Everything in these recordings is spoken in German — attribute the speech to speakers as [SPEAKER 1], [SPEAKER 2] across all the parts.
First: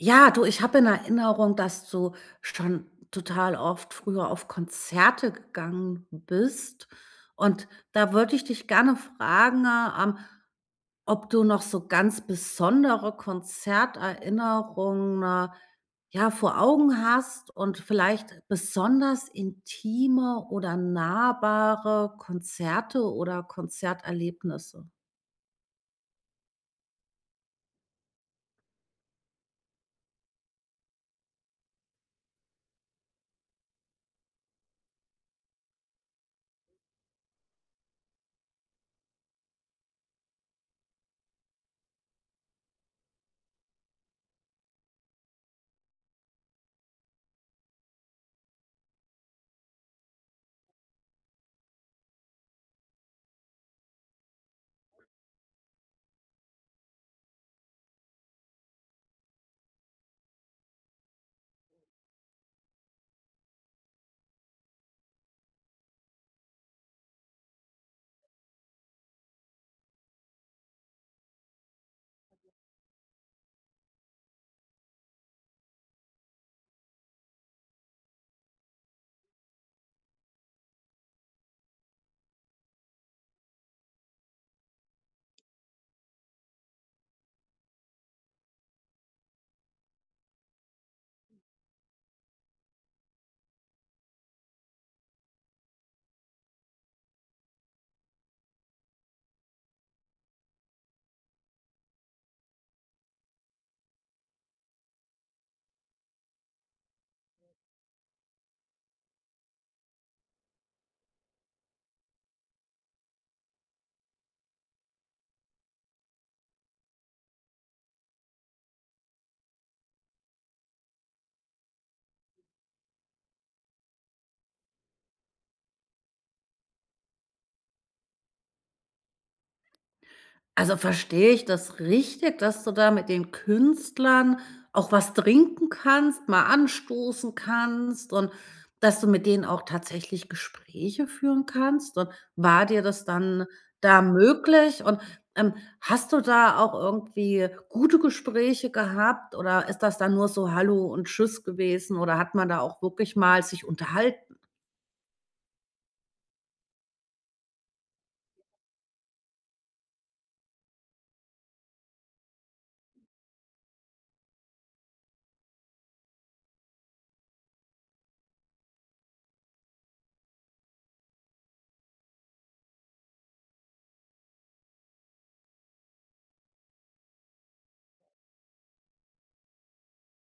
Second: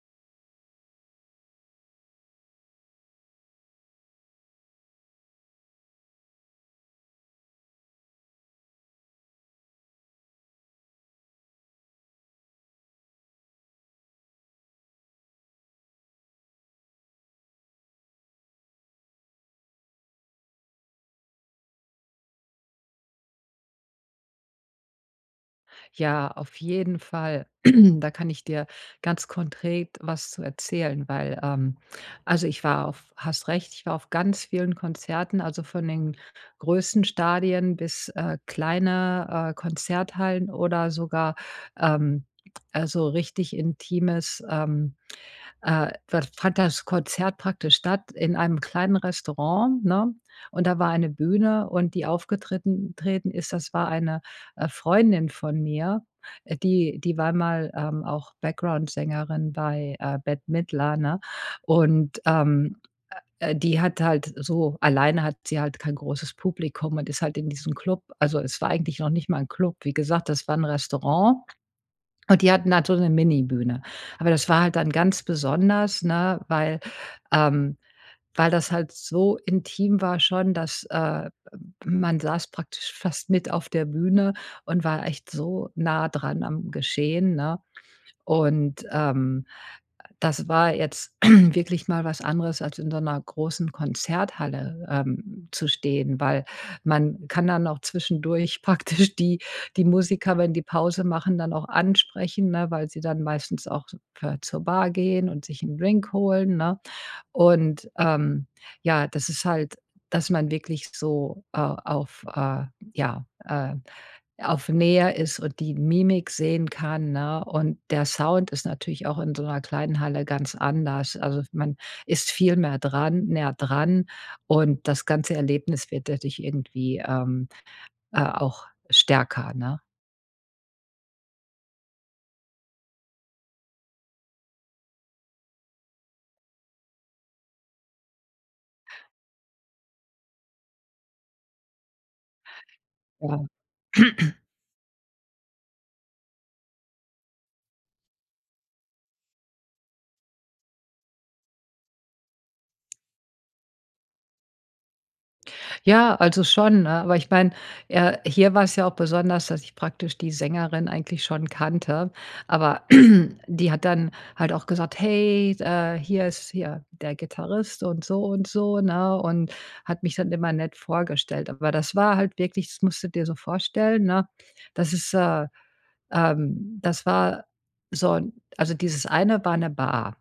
[SPEAKER 1] Ja, du, ich hab in Erinnerung, dass du schon total oft früher auf Konzerte gegangen bist und da würde ich dich gerne fragen, ähm, ob du noch so ganz besondere Konzerterinnerungen ja, vor Augen hast und vielleicht besonders intime oder nahbare Konzerte oder Konzerterlebnisse?
[SPEAKER 2] Ja, auf jeden Fall, da kann ich dir ganz konkret was zu erzählen, weil ähm, also ich war auf hast recht, ich war auf ganz vielen Konzerten, also von den größten Stadien bis, äh, kleine, äh, Konzerthallen oder sogar, ähm, also richtig intimes, ähm, äh, f fand das Konzert praktisch statt in einem kleinen Restaurant, ne? Und da war eine Bühne und die aufgetritten treten ist, das war eine, äh, Freundin von mir, die die war mal, ähm, auch Backgroundsängerin bei, äh, Bette Midler, ne? Und, ähm, äh, die hat halt so alleine hat sie halt kein großes Publikum und ist halt in diesem Club. Also es war eigentlich noch nicht mal 'n Club. Wie gesagt, das war 'n Restaurant und die hatten halt so 'ne Mini-Bühne. Aber das war halt dann ganz besonders, ne, weil, ähm, weil das halt so intim war schon, dass, äh, man saß praktisch fast mit auf der Bühne und war echt so nah dran am Geschehen, ne? Und, ähm, das war jetzt wirklich mal was anderes, als in so 'ner großen Konzerthalle, ähm, zu stehen, weil man kann dann auch zwischendurch praktisch die die Musiker, wenn die Pause machen, dann auch ansprechen, ne, weil sie dann meistens auch s ver zur Bar gehen und sich 'n Drink holen, ne? Und, ähm, ja, das ist halt, dass man wirklich so, äh, auf, äh, ja, ähm, auf Nähe ist und die Mimik sehen kann, ne? Und der Sound ist natürlich auch in so 'ner kleinen Halle ganz anders. Also man ist viel mehr dran, näher dran und das ganze Erlebnis wird dadurch irgendwie, ähm, äh, auch stärker, ne?
[SPEAKER 1] Also verstehe ich das richtig, dass du da mit den Künstlern auch was trinken kannst, mal anstoßen kannst und dass du mit denen auch tatsächlich Gespräche führen kannst? Und war dir das dann
[SPEAKER 2] [unintelligible]
[SPEAKER 1] da möglich? Und, ähm, hast du da auch irgendwie gute Gespräche gehabt oder ist das dann nur so:, Hallo und Tschüss gewesen" oder hat man da auch wirklich mal sich unterhalten?
[SPEAKER 2] Ja, also schon, ne, aber ich mein, ja, hier war's ja auch besonders, dass ich praktisch die Sängerin eigentlich schon kannte, aber die hat dann, halt auch gesagt: ,,Hey, äh, hier ist hier der Gitarrist" und so und so, ne? Und hat mich dann immer nett vorgestellt. Aber das war halt wirklich, das musst du dir so vorstellen, ne, das ist, äh, ähm, das war so 'n, also dieses eine war 'ne Bar.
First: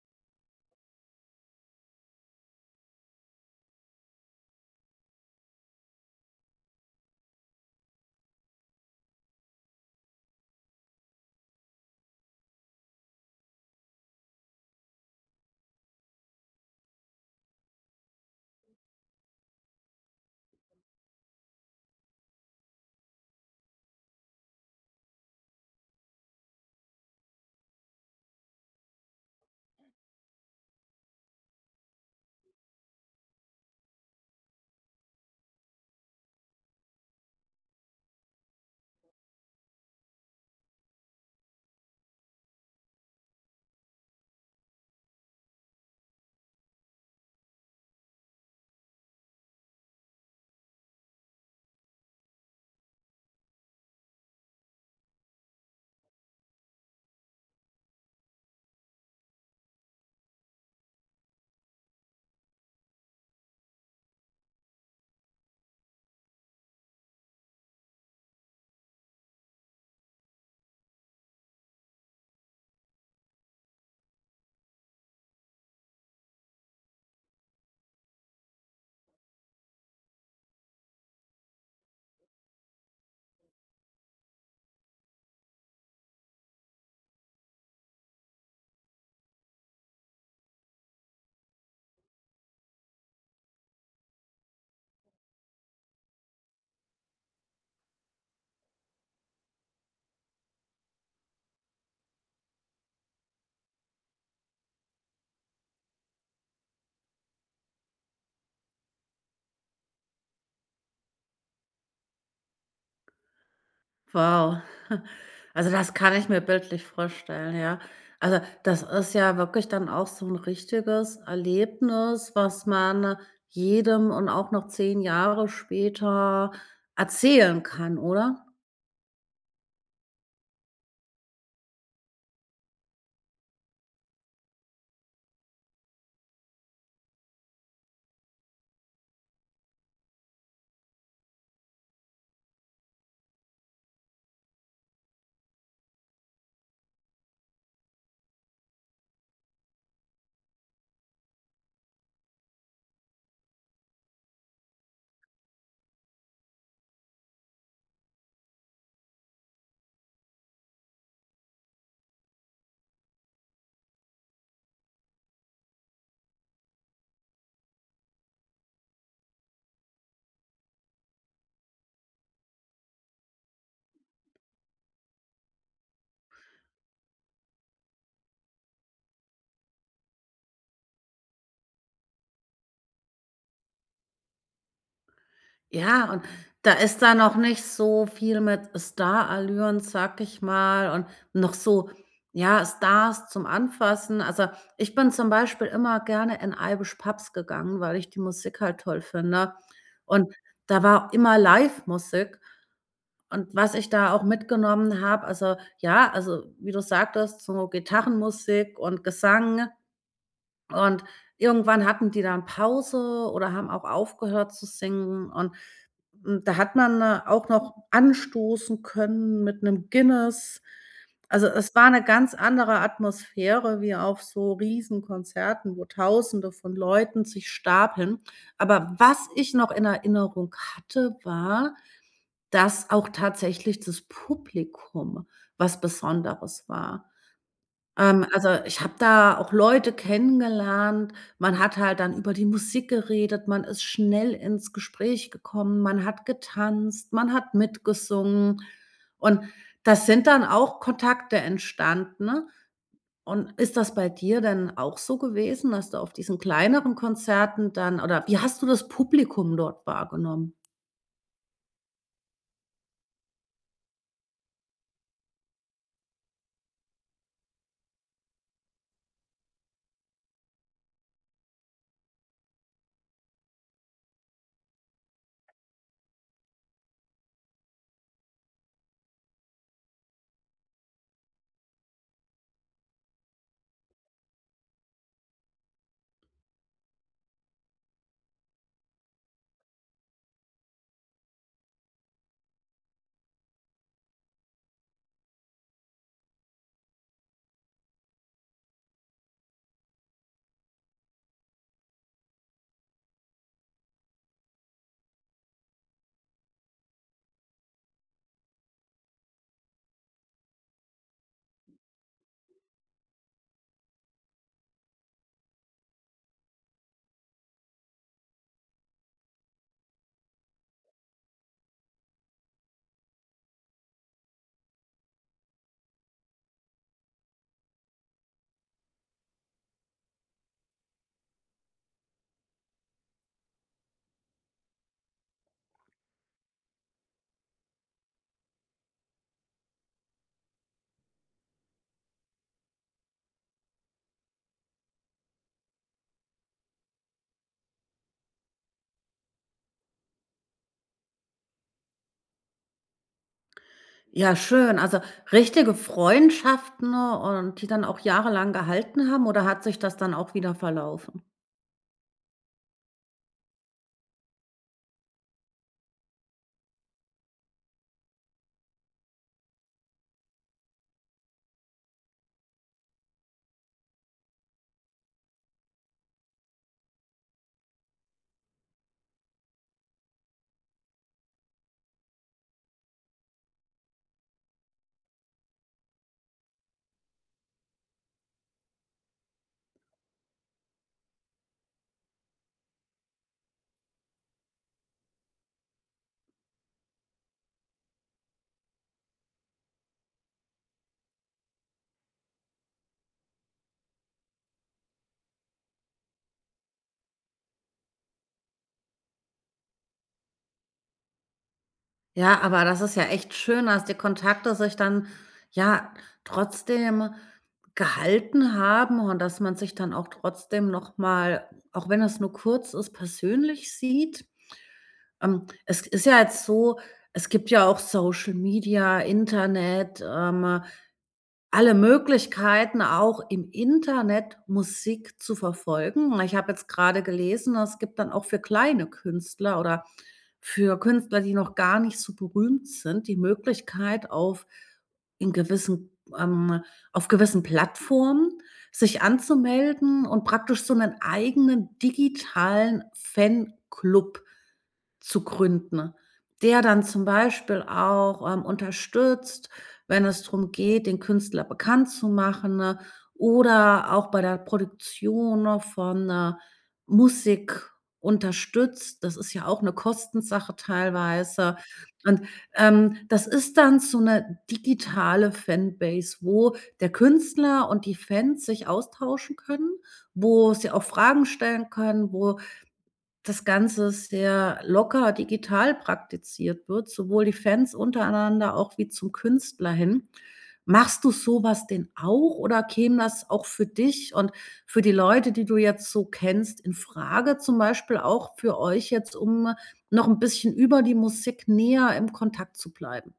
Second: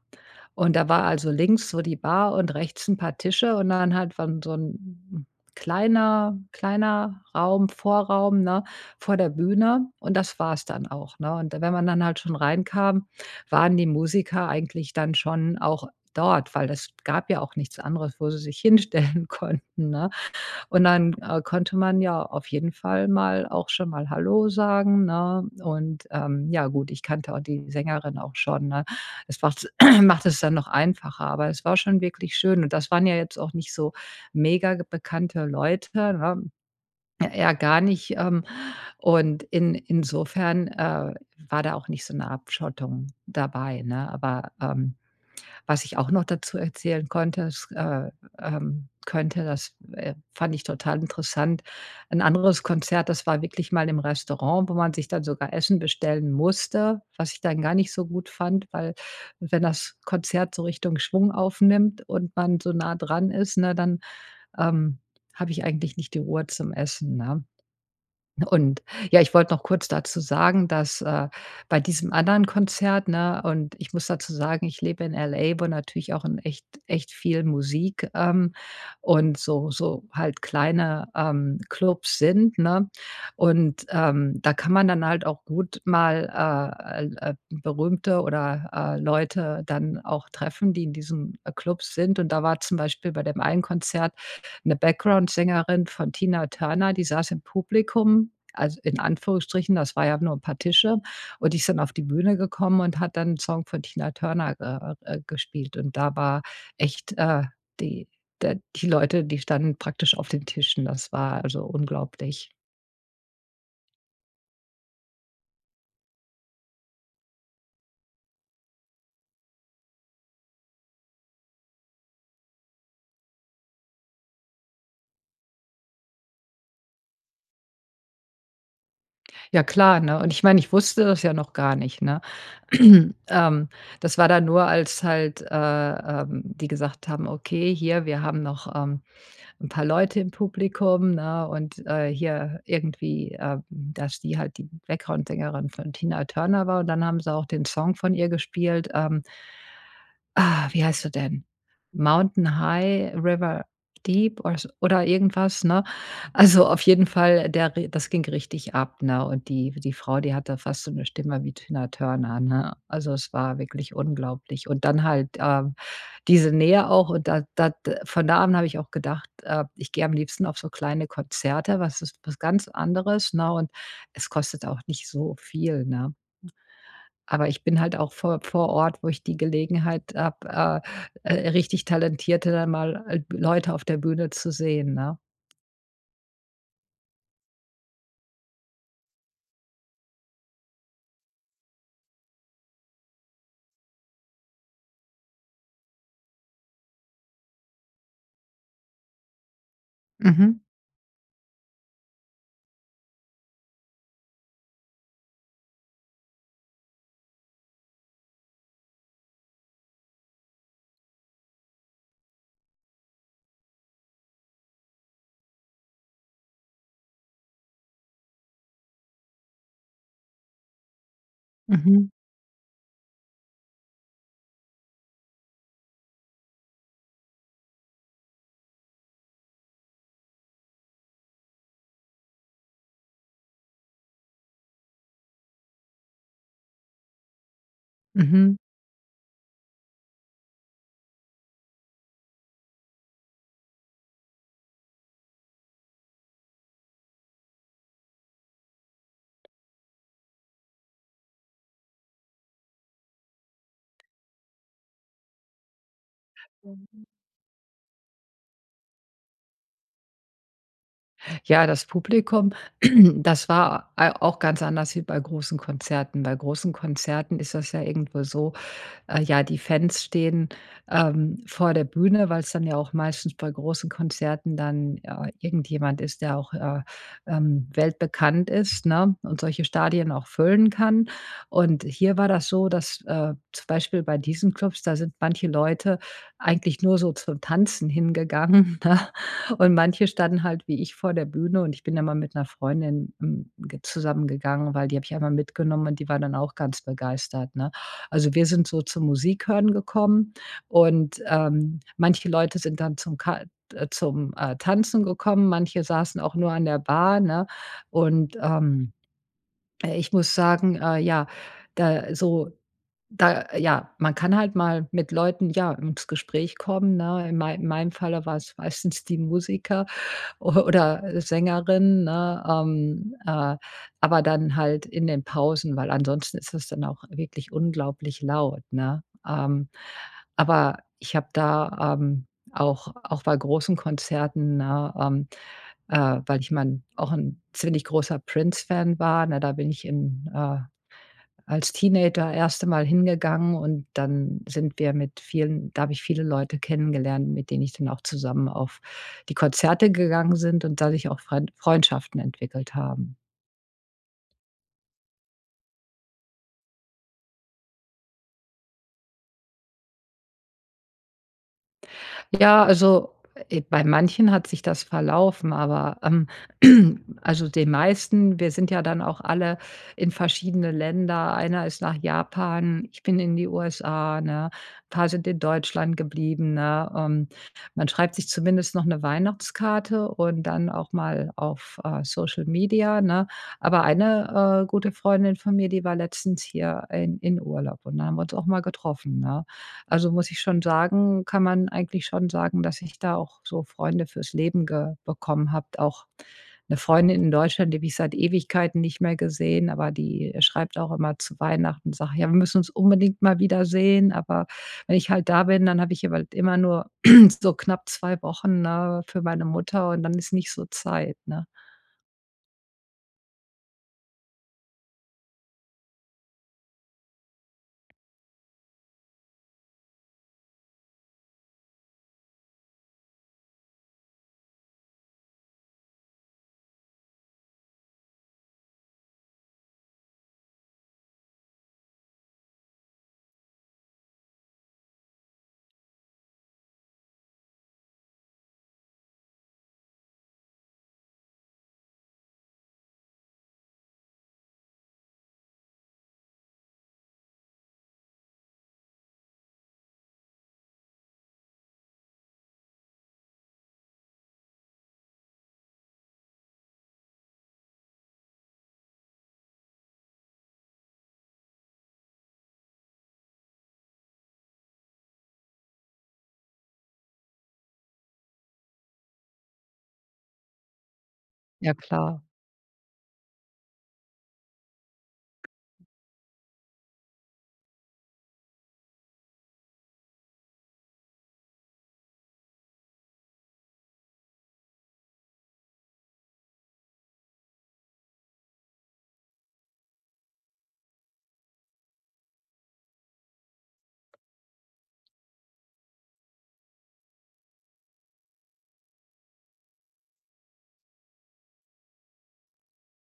[SPEAKER 2] Und da war also links so die Bar und rechts 'n paar Tische und dann halt war so 'n kleiner, kleiner Raum, Vorraum, ne, vor der Bühne und das wars dann auch, ne? Und wenn man dann halt schon reinkam, waren die Musiker eigentlich dann schon auch dort, weil das gab ja auch nichts anderes, wo sie sich hinstellen konnten, ne? Und dann, äh, konnte man ja auf jeden Fall mal auch schon mal ,,Hallo" sagen, ne? Und, ähm, ja, gut, ich kannte auch die Sängerin auch schon, ne? Es macht's macht es dann noch einfacher, aber es war schon wirklich schön und das waren ja jetzt auch nicht so megabekannte Leute, ne? Eher gar nicht, ähm, und in insofern, äh, war da auch nicht so 'ne Abschottung dabei, ne? Aber, ähm, was ich auch noch dazu erzählen konnte es, äh, ähm, könnte, das, äh, fand ich total interessant. Ein anderes Konzert, das war wirklich mal im Restaurant, wo man sich dann sogar Essen bestellen musste, was ich dann gar nicht so gut fand, weil wenn das Konzert so Richtung Schwung aufnimmt und man so nah dran ist, ne, dann, ähm, habe ich eigentlich nicht die Ruhe zum Essen, ne? Und ja, ich wollte noch kurz dazu sagen, dass, äh, bei diesem anderen Konzert, ne, und ich muss dazu sagen, ich lebe in LA, wo natürlich auch in echt echt viel Musik, ähm, und so so halt kleine, ähm, Klubs sind, ne? Und, ähm, da kann man dann halt auch gut mal, äh, äh, l äh, berühmte oder, äh, Leute dann auch treffen, die in diesem Klub sind. Und da war zum Beispiel bei dem einen Konzert 'ne Backgroundsängerin von Tina Turner, die saß im Publikum, al in Anführungsstrichen, das war ja nur paar Tische. Und die ist dann auf die Bühne gekommen und hat dann 'n Song von Tina Turner, äh, äh, gespielt. Und da war echt, äh, die de die Leute, die standen praktisch auf den Tischen. Das war also unglaublich.
[SPEAKER 1] Wow. Also, das kann ich mir bildlich vorstellen, ja. Also, das ist ja wirklich dann auch so 'n richtiges Erlebnis was man jedem und auch noch 10 Jahre später erzählen kann oder?
[SPEAKER 2] Ja klar, ne? Und ich meine ich wusste das ja noch gar nicht, ne? Ähm, das war dann nur als halt äh, ähm, die gesagt haben: „Okay, hier, wir haben noch, ähm, 'n paar Leute im Publikum“, ne? Und, äh, hier irgendwie, ähm, dass die halt die Backgroundsängerin von Tina Turner war und dann haben sie auch den Song von ihr gespielt, ähm. Ah, wie heißt er denn? „Mountain High River Deep“ oder so oder irgendwas, ne? Also auf jeden Fall, der ri das ging richtig ab, ne? Und die die Frau, die hatte fast so 'ne Stimme wie Tina Turner, ne? Also, es war wirklich unglaublich und dann halt, ähm, diese Nähe auch und da da d äh, von da an habe ich auch gedacht, äh, ich gehe am liebsten auf so kleine Konzerte, was ist was ganz anderes, ne? Und es kostet auch nicht so viel, ne? Aber ich bin halt auch vor vor Ort, wo ich die Gelegenheit habe, äh, äh, richtig talentierte dann mal äh, Leute auf der Bühne zu sehen, ne?
[SPEAKER 1] Ja, und da ist da noch nicht so viel mit Starallüren, sage ich mal und noch so, ja, Stars zum Anfassen. Also, ich bin zum Beispiel immer gerne in Irish Pubs gegangen, weil ich die Musik halt toll finde und
[SPEAKER 2] Mhm.
[SPEAKER 1] da war immer Livemusik. Und was ich da auch mitgenommen habe, also ja also wie du sagtest, so Gitarrenmusik und Gesang und irgendwann hatten die dann Pause oder haben auch aufgehört zu singen und, hm, da hat man auch noch anstoßen können mit 'nem Guinness. Also, es war 'ne
[SPEAKER 2] Mhm.
[SPEAKER 1] ganz andere Atmosphäre wie auf so Riesenkonzerten, wo Tausende von Leuten sich stapeln. Aber was ich noch in Erinnerung hatte, war, dass auch tatsächlich das Publikum was Besonderes war. Ähm, also
[SPEAKER 2] Mhm.
[SPEAKER 1] ich habe da auch Leute kennengelernt, man hat halt dann über die Musik geredet. Man ist schnell ins Gespräch gekommen. Man hat getanzt, man hat mitgesungen. Und da sind dann auch Kontakte entstanden. Und ist das bei dir denn auch so gewesen, dass du auf diesen kleineren Konzerten dann oder wie hast du das Publikum dort wahrgenommen?
[SPEAKER 2] Ja, das Publikum, das war, äh, auch ganz anders wie bei großen Konzerten. Bei großen Konzerten ist das ja irgendwo so, äh, ja, die Fans stehen, ähm, vor der Bühne, weil's dann ja auch meistens bei großen Konzerten dann, äh, irgendjemand ist, der auch, äh, ähm, weltbekannt ist, ne? Und solche Stadien auch füllen kann. Und hier war das so, dass, äh, zum Beispiel bei diesen Klubs, da sind manche Leute eigentlich nur so zum Tanzen hingegangen, ne? Und manche standen halt wie ich vor der Bühne und ich bin immer mit 'ner Freundin, hm, ge zusammen gegangen, weil die habe ich einmal mitgenommen und die war dann auch ganz begeistert, ne? Also, wir sind so zum Musikhören gekommen und, ähm, manche Leute sind dann zum Ka zum, äh, Tanzen gekommen. Manche saßen auch nur an der Bar, ne? Und, ähm, äh, ich muss sagen, äh, ja, da so da ja man kann halt mal mit Leuten, ja, ins Gespräch kommen, ne? In mei meinem Falle war es meistens die Musiker o oder Sängerin, ne? Ähm, äh, aber dann halt in den Pausen, weil ansonsten ist das dann auch wirklich unglaublich laut, ne? Ähm, aber ich habe da, ähm, auch auch bei großen Konzerten, ne? Ähm, äh, weil ich mein auch 'n ziemlich großer Prince-Fan war, ne? Da bin ich in äh, als Teenager erste Mal hingegangen und dann sind wir mit vielen da habe ich viele Leute kennengelernt, mit denen ich dann auch zusammen auf die Konzerte gegangen sind und dadurch auch Friend Freundschaften entwickelt haben.
[SPEAKER 1] Ja schön, also richtige Freundschaften und die dann auch jahrelang gehalten haben oder hat sich das dann auch wieder verlaufen?
[SPEAKER 2] Ja, also, äh, bei manchen hat sich das verlaufen, aber ähm also, den meisten wir sind ja dann auch alle in verschiedene Länder. Einer ist nach Japan, ich bin in die USA, ne? Paar sind in Deutschland geblieben, ne? Ähm, man schreibt sich zumindest noch 'ne Weihnachtskarte und dann auch mal auf, äh, Social-Media, ne? Aber eine, äh, gute Freundin von mir, die war letztens hier in in Urlaub und da haben wir uns auch mal getroffen, ne? Also, muss ich schon sagen kann man eigentlich schon sagen, dass ich da auch so Freunde für's Leben ge bekommen habe auch. 'Ne Freundin in Deutschland, die habe ich seit Ewigkeiten nicht mehr gesehen, aber die schreibt auch immer zu Weihnachten, sagt: „Ja, wir müssen uns unbedingt mal wieder sehen!“ Aber wenn ich halt da bin, dann habe ich aber halt immer nur so knapp 2 Wochen, ne, für meine Mutter und dann ist nicht so Zeit, ne?
[SPEAKER 1] Ja, aber das ist ja echt schön, dass die Kontakte sich dann ja trotzdem gehalten haben und dass man sich dann auch trotzdem noch mal, auch wenn es nur kurz ist, persönlich sieht. Ähm, es ist ja jetzt so, es gibt ja auch Social-Media, Internet, ähm, alle Möglichkeiten auch im Internet Musik zu verfolgen. Ich habe jetzt grade gelesen, es gibt dann auch für kleine Künstler oder für Künstler, die noch gar nicht so berühmt sind, die Möglichkeit auf in gewissen, ähm, auf gewissen Plattformen sich anzumelden und praktisch so 'nen eigenen digitalen Fanclub zu gründen, der dann zum Beispiel auch, ähm, unterstützt, wenn es drum geht, den Künstler bekannt zu machen oder auch bei der Produktion noch von, äh, Musik unterstützt. Das ist ja auch 'ne Kostensache teilweise.
[SPEAKER 2] Ja klar.
[SPEAKER 1] Und, ähm, das ist dann so 'ne digitale Fanbase, wo der Künstler und die Fans sich austauschen können, wo sie auch Fragen stellen können, wo das Ganze sehr locker digital praktiziert wird, sowohl die Fans untereinander auch wie zum Künstler hin. Machst du sowas denn auch oder käme das auch für dich und für die Leute, die du jetzt so kennst, infrage zum Beispiel auch für euch jetzt, um noch 'n bisschen über die Musik näher im Kontakt zu bleiben?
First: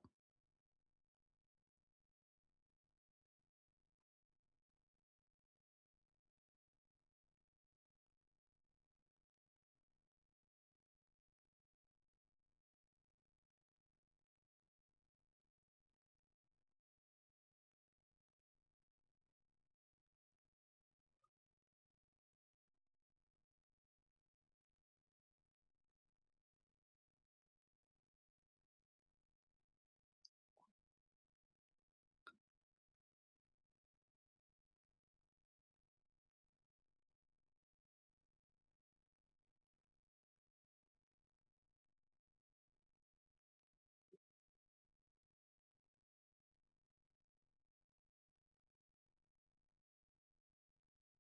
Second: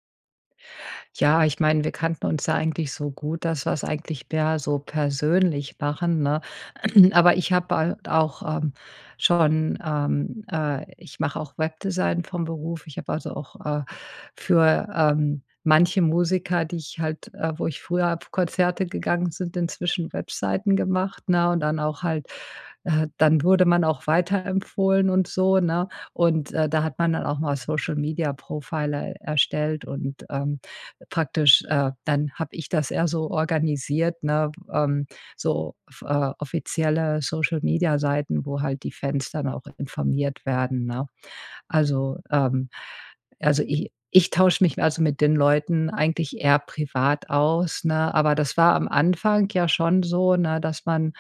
[SPEAKER 2] Ja, ich meine, wir kannten uns ja eigentlich so gut, dass wir's eigentlich perso persönlich machen, ne? Aber ich habe bald auch, ähm, schon, ähm, äh, ich mache auch Webdesign vom Beruf. Ich habe also auch, äh, für, ähm, manche Musiker, die ich halt, äh, wo ich früher pf Konzerte gegangen sind, inzwischen Webseiten gemacht, ne, und dann auch halt, äh, dann wurde man auch weiterempfohlen und so, ne? Und, äh, da hat man dann auch mal Social-Media profile erstellt und, ähm, praktisch, äh, dann habe ich das eher so organisiert, ne? Ähm, so off äh offizielle Social-Media Seiten, wo halt die Fans dann auch informiert werden, ne? Also, ähm, also i ich tausche mich also mit den Leuten eigentlich eher privat aus, ne, aber das war am Anfang ja schon so, ne, dass man,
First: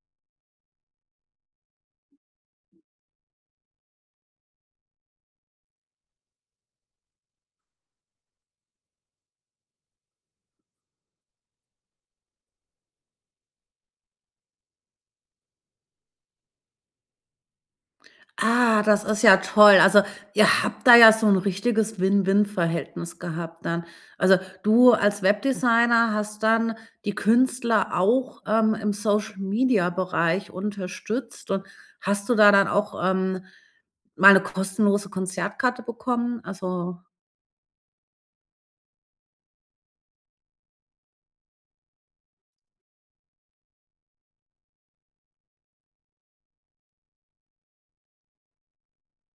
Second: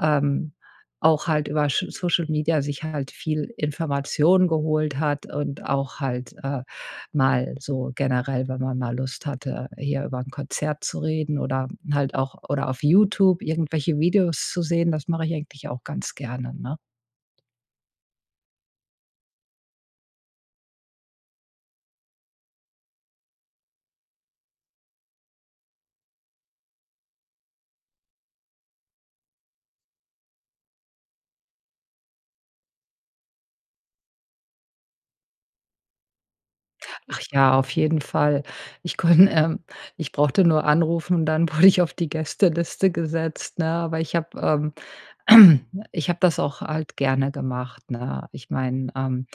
[SPEAKER 2] ähm, auch halt über Sch Social-Media, sich halt viel Informationen geholt hat und auch halt, äh, mal so generell, wenn man mal Lust hatte, hier über 'n Konzert zu reden oder halt auch oder auf Youtube irgendwelche Videos zu sehen, das mache ich eigentlich auch ganz gerne, ne?
[SPEAKER 1] Ah, das ist ja toll. Also, ihr habt da ja so 'n richtiges Win-Win Verhältnis gehabt dann. Also, du als Webdesigner hast dann die Künstler auch, ähm, im Social-Media Bereich unterstützt. Und hast du da dann auch, ähm, mal 'ne kostenlose Konzertkarte bekommen? Also
[SPEAKER 2] Ach ja, auf jeden Fall. Ich konn ähm, ich brauchte nur anrufen und dann wurde ich auf die Gästeliste gesetzt ne, aber ich habe, ähm, ich habe das auch halt gerne gemacht, ne? Ich meine, ähm,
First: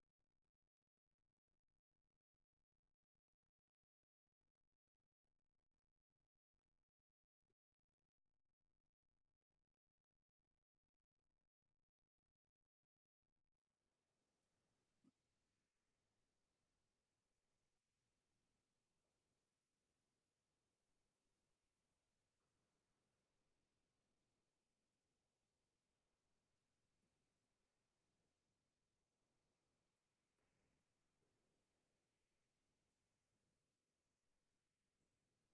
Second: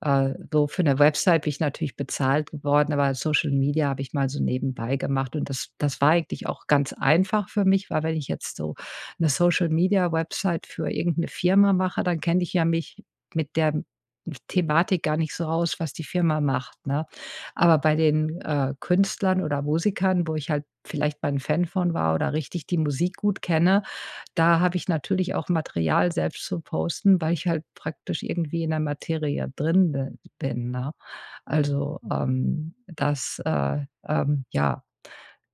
[SPEAKER 2] äh, so für 'ne Website bin ich natürlich bezahlt geworden, aber Social-Media habe ich mal so nebenbei gemacht und das das war eigentlich auch ganz einfach für mich, weil wenn ich jetzt so 'ne Social-Media Website für irgend 'ne Firma mache, dann kenne ich ja mich mit der Thematik gar nicht so aus, was die Firma macht, ne? Aber bei den, äh, Künstlern oder Musikern, wo ich halt vielleicht mal 'n Fan von war oder richtig die Musik gut kenne, da habe ich natürlich auch Material selbst zu posten, weil ich halt praktisch irgendwie in der Materie drin bi bin, ne? Also, ähm, das, äh, ähm, ja,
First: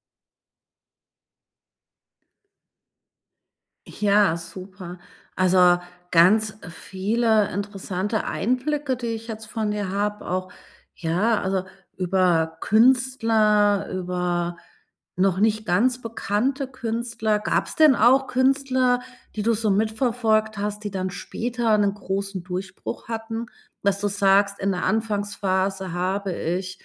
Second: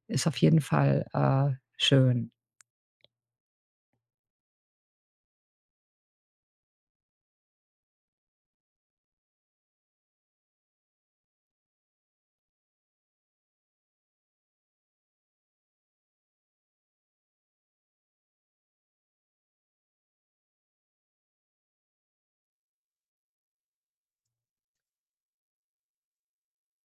[SPEAKER 2] ist auf jeden Fall, äh, schön.
[SPEAKER 1] Ja, super. Also, ganz viele interessante Einblicke, die ich jetzt von dir habe, auch ja, also, über Künstler, über noch nicht ganz bekannte Künstler. Gab's denn auch Künstler, die du so mitverfolgt hast, die dann später 'nen großen Durchbruch hatten, dass du sagst, in der Anfangsphase habe ich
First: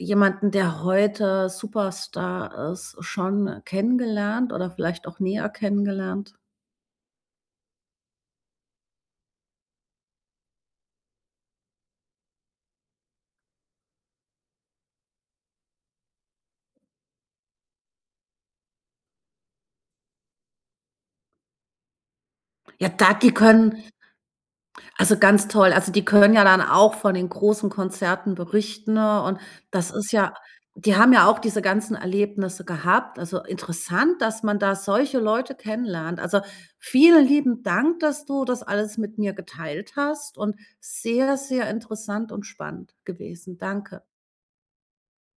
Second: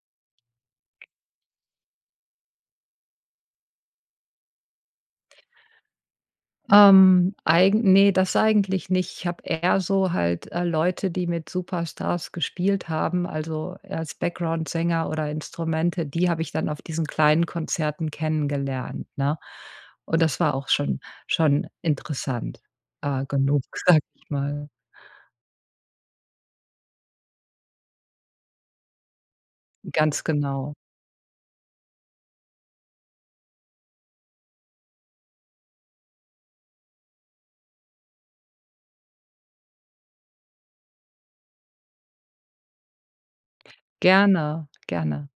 [SPEAKER 1] jemanden, der heute Superstar ist, schon kennengelernt oder vielleicht auch näher kennengelernt?
[SPEAKER 2] Ähm, eigen ne, das eigentlich nicht. Ich habe eher so halt, äh, Leute, die mit Superstars gespielt haben, also, eher als Backgroundsänger oder Instrumente, die habe ich dann auf diesen kleinen Konzerten kennengelernt, ne? Und das war auch schon schon interessant,
[SPEAKER 1] Ja, da
[SPEAKER 2] äh,
[SPEAKER 1] die
[SPEAKER 2] genug,
[SPEAKER 1] können
[SPEAKER 2] sage ich mal.
[SPEAKER 1] also, ganz toll, also, die können ja dann auch von den großen Konzerten berichten und das ist
[SPEAKER 2] Ganz
[SPEAKER 1] ja
[SPEAKER 2] genau.
[SPEAKER 1] die haben ja auch diese ganzen Erlebnisse gehabt. Also, interessant, dass man da solche Leute kennenlernt. Also, vielen lieben Dank, dass du das alles mit mir geteilt hast und sehr, sehr interessant und spannend gewesen. Danke.
[SPEAKER 2] Gerne, gerne.